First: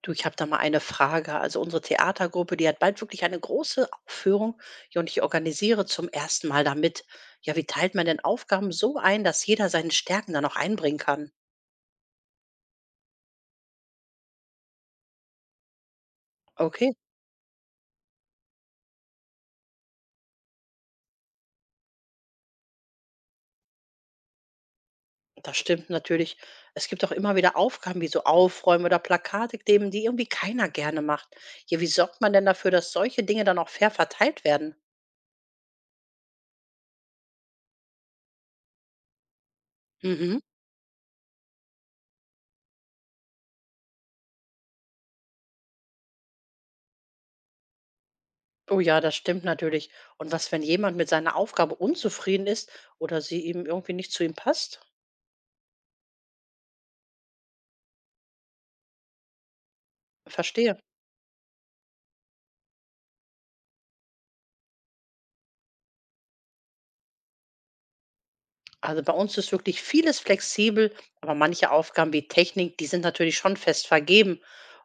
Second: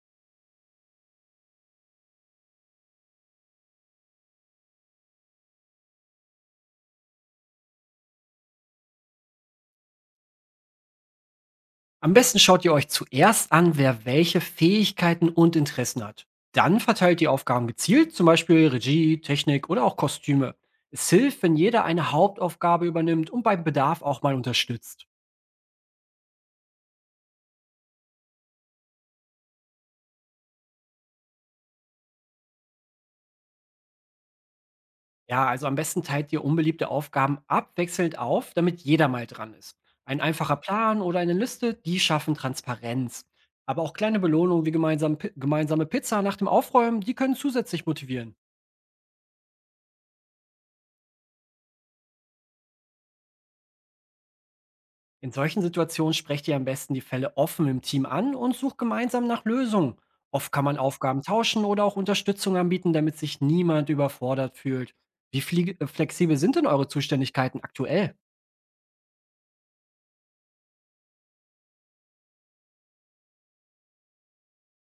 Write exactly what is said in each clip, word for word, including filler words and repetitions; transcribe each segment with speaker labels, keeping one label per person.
Speaker 1: Du, ich habe da mal eine Frage. Also unsere Theatergruppe, die hat bald wirklich eine große Aufführung ja, und ich organisiere zum ersten Mal damit. Ja, wie teilt man denn Aufgaben so ein, dass jeder seine Stärken dann auch einbringen kann?
Speaker 2: Am besten schaut ihr euch zuerst an, wer welche Fähigkeiten und Interessen hat. Dann
Speaker 1: Okay,
Speaker 2: verteilt ihr Aufgaben gezielt, zum Beispiel Regie, Technik oder auch Kostüme. Es hilft, wenn jeder eine Hauptaufgabe übernimmt und beim Bedarf auch mal unterstützt.
Speaker 1: das stimmt natürlich. Es gibt auch immer wieder Aufgaben wie so Aufräumen oder Plakate kleben, die irgendwie keiner gerne macht. Ja, wie sorgt man denn dafür, dass solche Dinge dann auch fair verteilt werden?
Speaker 2: Ja, also am besten teilt ihr unbeliebte Aufgaben abwechselnd auf, damit jeder mal dran ist. Ein
Speaker 1: Mhm.
Speaker 2: einfacher Plan oder eine Liste, die schaffen Transparenz. Aber auch kleine Belohnungen wie gemeinsam, gemeinsame Pizza nach dem Aufräumen, die können zusätzlich motivieren.
Speaker 1: Oh ja, das stimmt natürlich. Und was, wenn jemand mit seiner Aufgabe unzufrieden ist oder sie ihm irgendwie nicht zu ihm passt?
Speaker 2: In solchen Situationen sprecht ihr am besten die Fälle offen im Team an und sucht gemeinsam nach Lösungen. Oft kann
Speaker 1: Verstehe.
Speaker 2: man Aufgaben tauschen oder auch Unterstützung anbieten, damit sich niemand überfordert fühlt. Wie flie- äh, flexibel sind denn eure Zuständigkeiten aktuell?
Speaker 1: Also bei uns ist wirklich vieles flexibel, aber manche Aufgaben wie Technik, die sind natürlich schon fest vergeben.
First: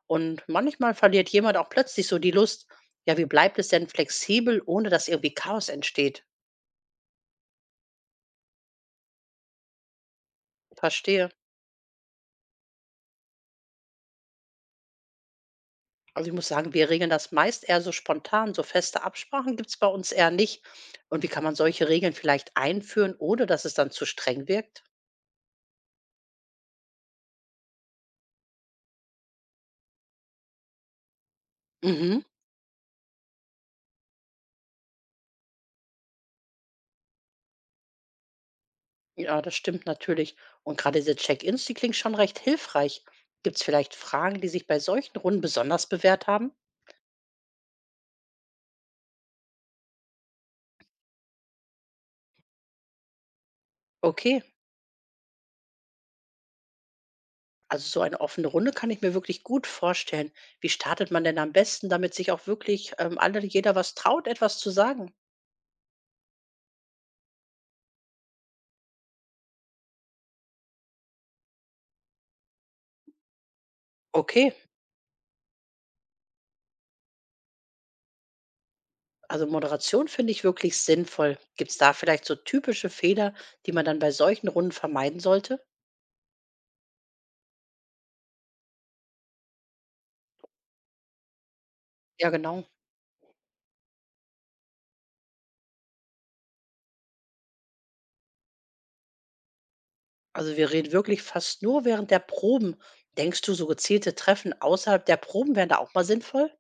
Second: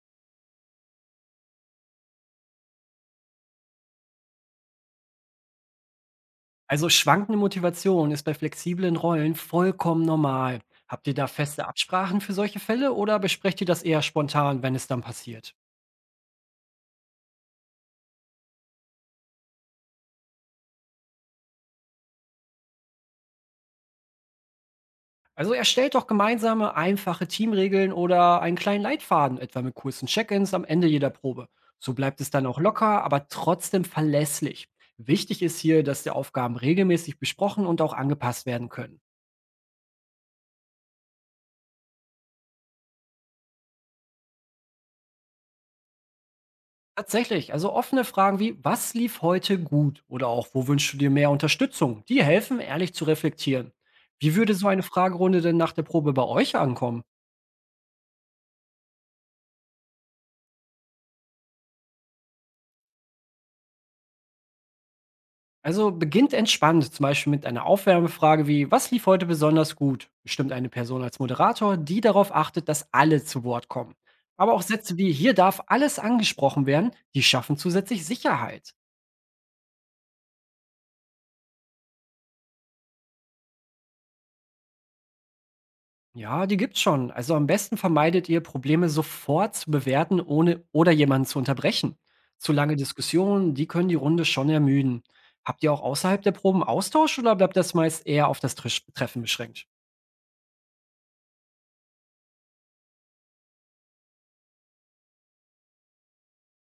Speaker 1: Und manchmal verliert jemand auch plötzlich so die Lust. Ja, wie bleibt es denn flexibel, ohne dass irgendwie Chaos entsteht?
Speaker 2: Also schwankende Motivation ist bei flexiblen Rollen vollkommen normal. Habt ihr da
Speaker 1: Verstehe.
Speaker 2: feste Absprachen für solche Fälle oder besprecht ihr das eher spontan, wenn es dann passiert?
Speaker 1: Also ich muss sagen, wir regeln das meist eher so spontan. So feste Absprachen gibt es bei uns eher nicht. Und wie kann man solche Regeln vielleicht einführen, ohne dass es dann zu streng wirkt?
Speaker 2: Also erstellt doch gemeinsame, einfache Teamregeln oder einen kleinen Leitfaden, etwa mit kurzen Check-ins am Ende jeder Probe. So
Speaker 1: Mhm.
Speaker 2: bleibt es dann auch locker, aber trotzdem verlässlich. Wichtig ist hier, dass die Aufgaben regelmäßig besprochen und auch angepasst werden können.
Speaker 1: Ja, das stimmt natürlich. Und gerade diese Check-ins, die klingen schon recht hilfreich. Gibt es vielleicht Fragen, die sich bei solchen Runden besonders bewährt haben?
Speaker 2: Tatsächlich, also offene Fragen wie, was lief heute gut oder auch, wo wünschst du dir mehr Unterstützung, die helfen, ehrlich zu reflektieren. Wie
Speaker 1: Okay,
Speaker 2: würde so eine Fragerunde denn nach der Probe bei euch ankommen?
Speaker 1: also so eine offene Runde kann ich mir wirklich gut vorstellen. Wie startet man denn am besten, damit sich auch wirklich ähm, alle, jeder was traut, etwas zu sagen?
Speaker 2: Also beginnt entspannt, zum Beispiel mit einer Aufwärmfrage wie, was lief heute besonders gut? Bestimmt eine Person als Moderator, die darauf achtet, dass alle zu Wort kommen.
Speaker 1: Okay,
Speaker 2: Aber auch Sätze wie, hier darf alles angesprochen werden, die schaffen zusätzlich Sicherheit.
Speaker 1: also Moderation finde ich wirklich sinnvoll. Gibt es da vielleicht so typische Fehler, die man dann bei solchen Runden vermeiden sollte?
Speaker 2: Ja, die gibt's schon. Also am besten vermeidet ihr, Probleme sofort zu bewerten, ohne oder jemanden zu unterbrechen.
Speaker 1: Ja,
Speaker 2: Zu
Speaker 1: genau.
Speaker 2: lange Diskussionen, die können die Runde schon ermüden. Habt ihr auch außerhalb der Proben Austausch oder bleibt das meist eher auf das Trisch- Treffen beschränkt?
Speaker 1: Also wir reden wirklich fast nur während der Proben. Denkst du, so gezielte Treffen außerhalb der Proben wären da auch mal sinnvoll?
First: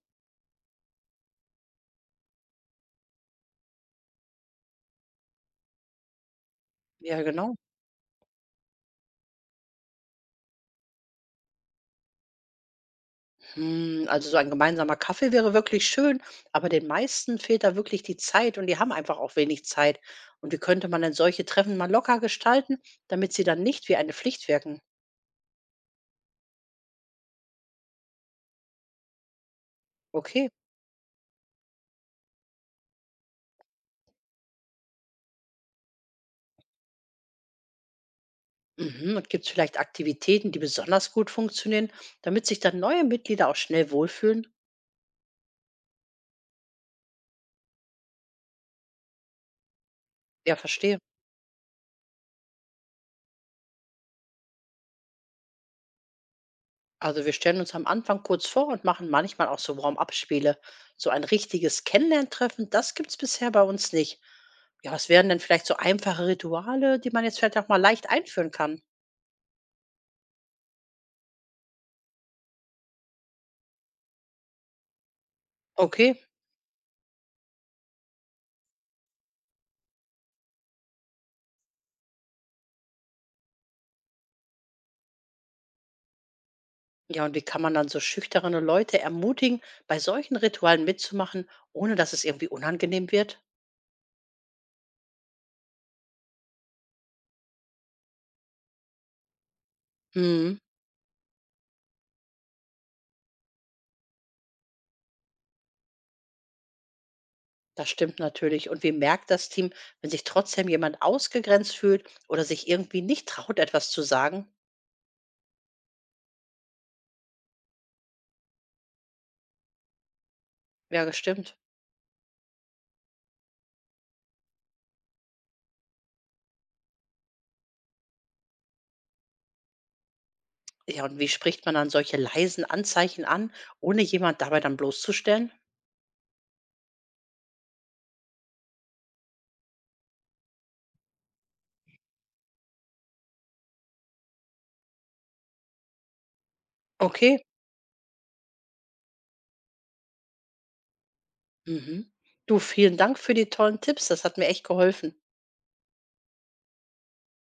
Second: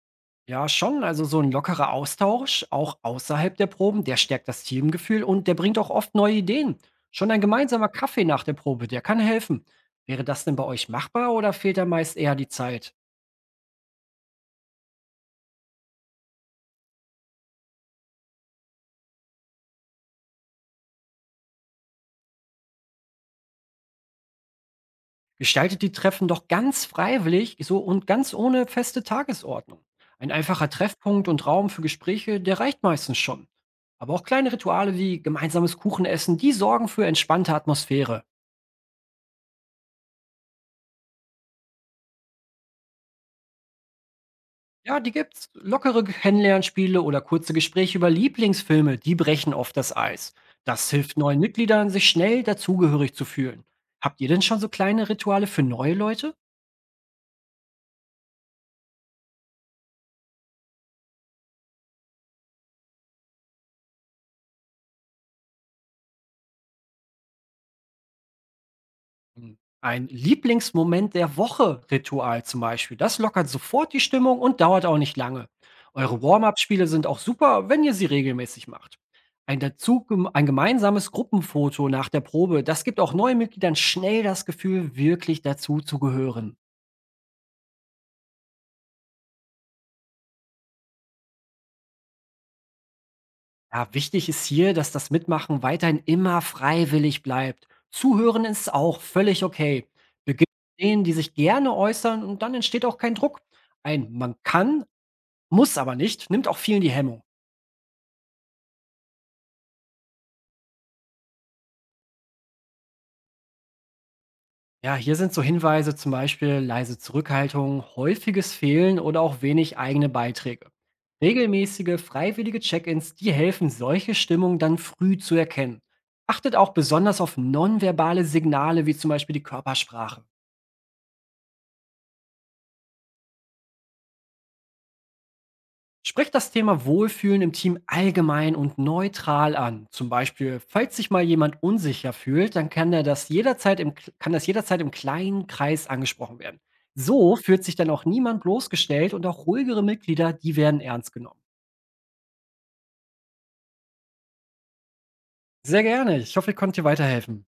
Speaker 2: Ja, schon. Also so ein lockerer Austausch, auch außerhalb der Proben, der stärkt das Teamgefühl und der bringt auch oft neue Ideen.
Speaker 1: Ja,
Speaker 2: Schon ein
Speaker 1: genau.
Speaker 2: gemeinsamer Kaffee nach der Probe, der kann helfen. Wäre das denn bei euch machbar oder fehlt da meist eher die Zeit?
Speaker 1: Hm, also so ein gemeinsamer Kaffee wäre wirklich schön, aber den meisten fehlt da wirklich die Zeit und die haben einfach auch wenig Zeit. Und wie könnte man denn solche Treffen mal locker gestalten, damit sie dann nicht wie eine Pflicht wirken?
Speaker 2: Gestaltet die Treffen doch ganz freiwillig so und ganz ohne feste Tagesordnung. Ein
Speaker 1: Okay.
Speaker 2: einfacher Treffpunkt und Raum für Gespräche, der reicht meistens schon. Aber auch kleine Rituale wie gemeinsames Kuchenessen, die sorgen für entspannte Atmosphäre.
Speaker 1: Mhm. Und gibt es vielleicht Aktivitäten, die besonders gut funktionieren, damit sich dann neue Mitglieder auch schnell wohlfühlen?
Speaker 2: Ja, die gibt's. Lockere Kennenlernspiele oder kurze Gespräche über Lieblingsfilme, die brechen oft das Eis.
Speaker 1: Ja,
Speaker 2: Das
Speaker 1: verstehe.
Speaker 2: hilft neuen Mitgliedern, sich schnell dazugehörig zu fühlen. Habt ihr denn schon so kleine Rituale für neue Leute?
Speaker 1: Also wir stellen uns am Anfang kurz vor und machen manchmal auch so Warm-up-Spiele. So ein richtiges Kennenlerntreffen, das gibt's bisher bei uns nicht. Ja, was wären denn vielleicht so einfache Rituale, die man jetzt vielleicht auch mal leicht einführen kann?
Speaker 2: Hm. Ein Lieblingsmoment der Woche-Ritual zum Beispiel. Das lockert sofort die Stimmung und dauert auch nicht lange.
Speaker 1: Okay.
Speaker 2: Eure Warm-up-Spiele sind auch super, wenn ihr sie regelmäßig macht. Ein, dazu, ein gemeinsames Gruppenfoto nach der Probe, das gibt auch neuen Mitgliedern schnell das Gefühl, wirklich dazu zu gehören.
Speaker 1: Ja, und wie kann man dann so schüchterne Leute ermutigen, bei solchen Ritualen mitzumachen, ohne dass es irgendwie unangenehm wird?
Speaker 2: Ja, wichtig ist hier, dass das Mitmachen weiterhin immer freiwillig bleibt. Zuhören ist auch völlig okay. Beginnt
Speaker 1: Hm,
Speaker 2: mit denen, die sich gerne äußern und dann entsteht auch kein Druck. Ein man kann, muss aber nicht, nimmt auch vielen die Hemmung.
Speaker 1: das stimmt natürlich. Und wie merkt das Team, wenn sich trotzdem jemand ausgegrenzt fühlt oder sich irgendwie nicht traut, etwas zu sagen?
Speaker 2: Ja, hier sind so Hinweise, zum Beispiel leise Zurückhaltung, häufiges Fehlen oder auch wenig eigene Beiträge.
Speaker 1: Ja, gestimmt.
Speaker 2: Regelmäßige, freiwillige Check-ins, die helfen, solche Stimmungen dann früh zu erkennen. Achtet auch besonders auf nonverbale Signale, wie zum Beispiel die Körpersprache.
Speaker 1: Ja, und wie spricht man dann solche leisen Anzeichen an, ohne jemand dabei dann bloßzustellen?
Speaker 2: Sprecht das Thema Wohlfühlen im Team allgemein und neutral an. Zum Beispiel, falls sich mal jemand unsicher fühlt, dann kann er das jederzeit im, kann das jederzeit im kleinen Kreis angesprochen werden. So
Speaker 1: Okay.
Speaker 2: fühlt sich dann auch niemand bloßgestellt und auch ruhigere Mitglieder, die werden ernst genommen.
Speaker 1: Mhm. Du, vielen Dank für die tollen Tipps. Das hat mir echt geholfen.
Speaker 2: Sehr gerne. Ich hoffe, ich konnte dir weiterhelfen.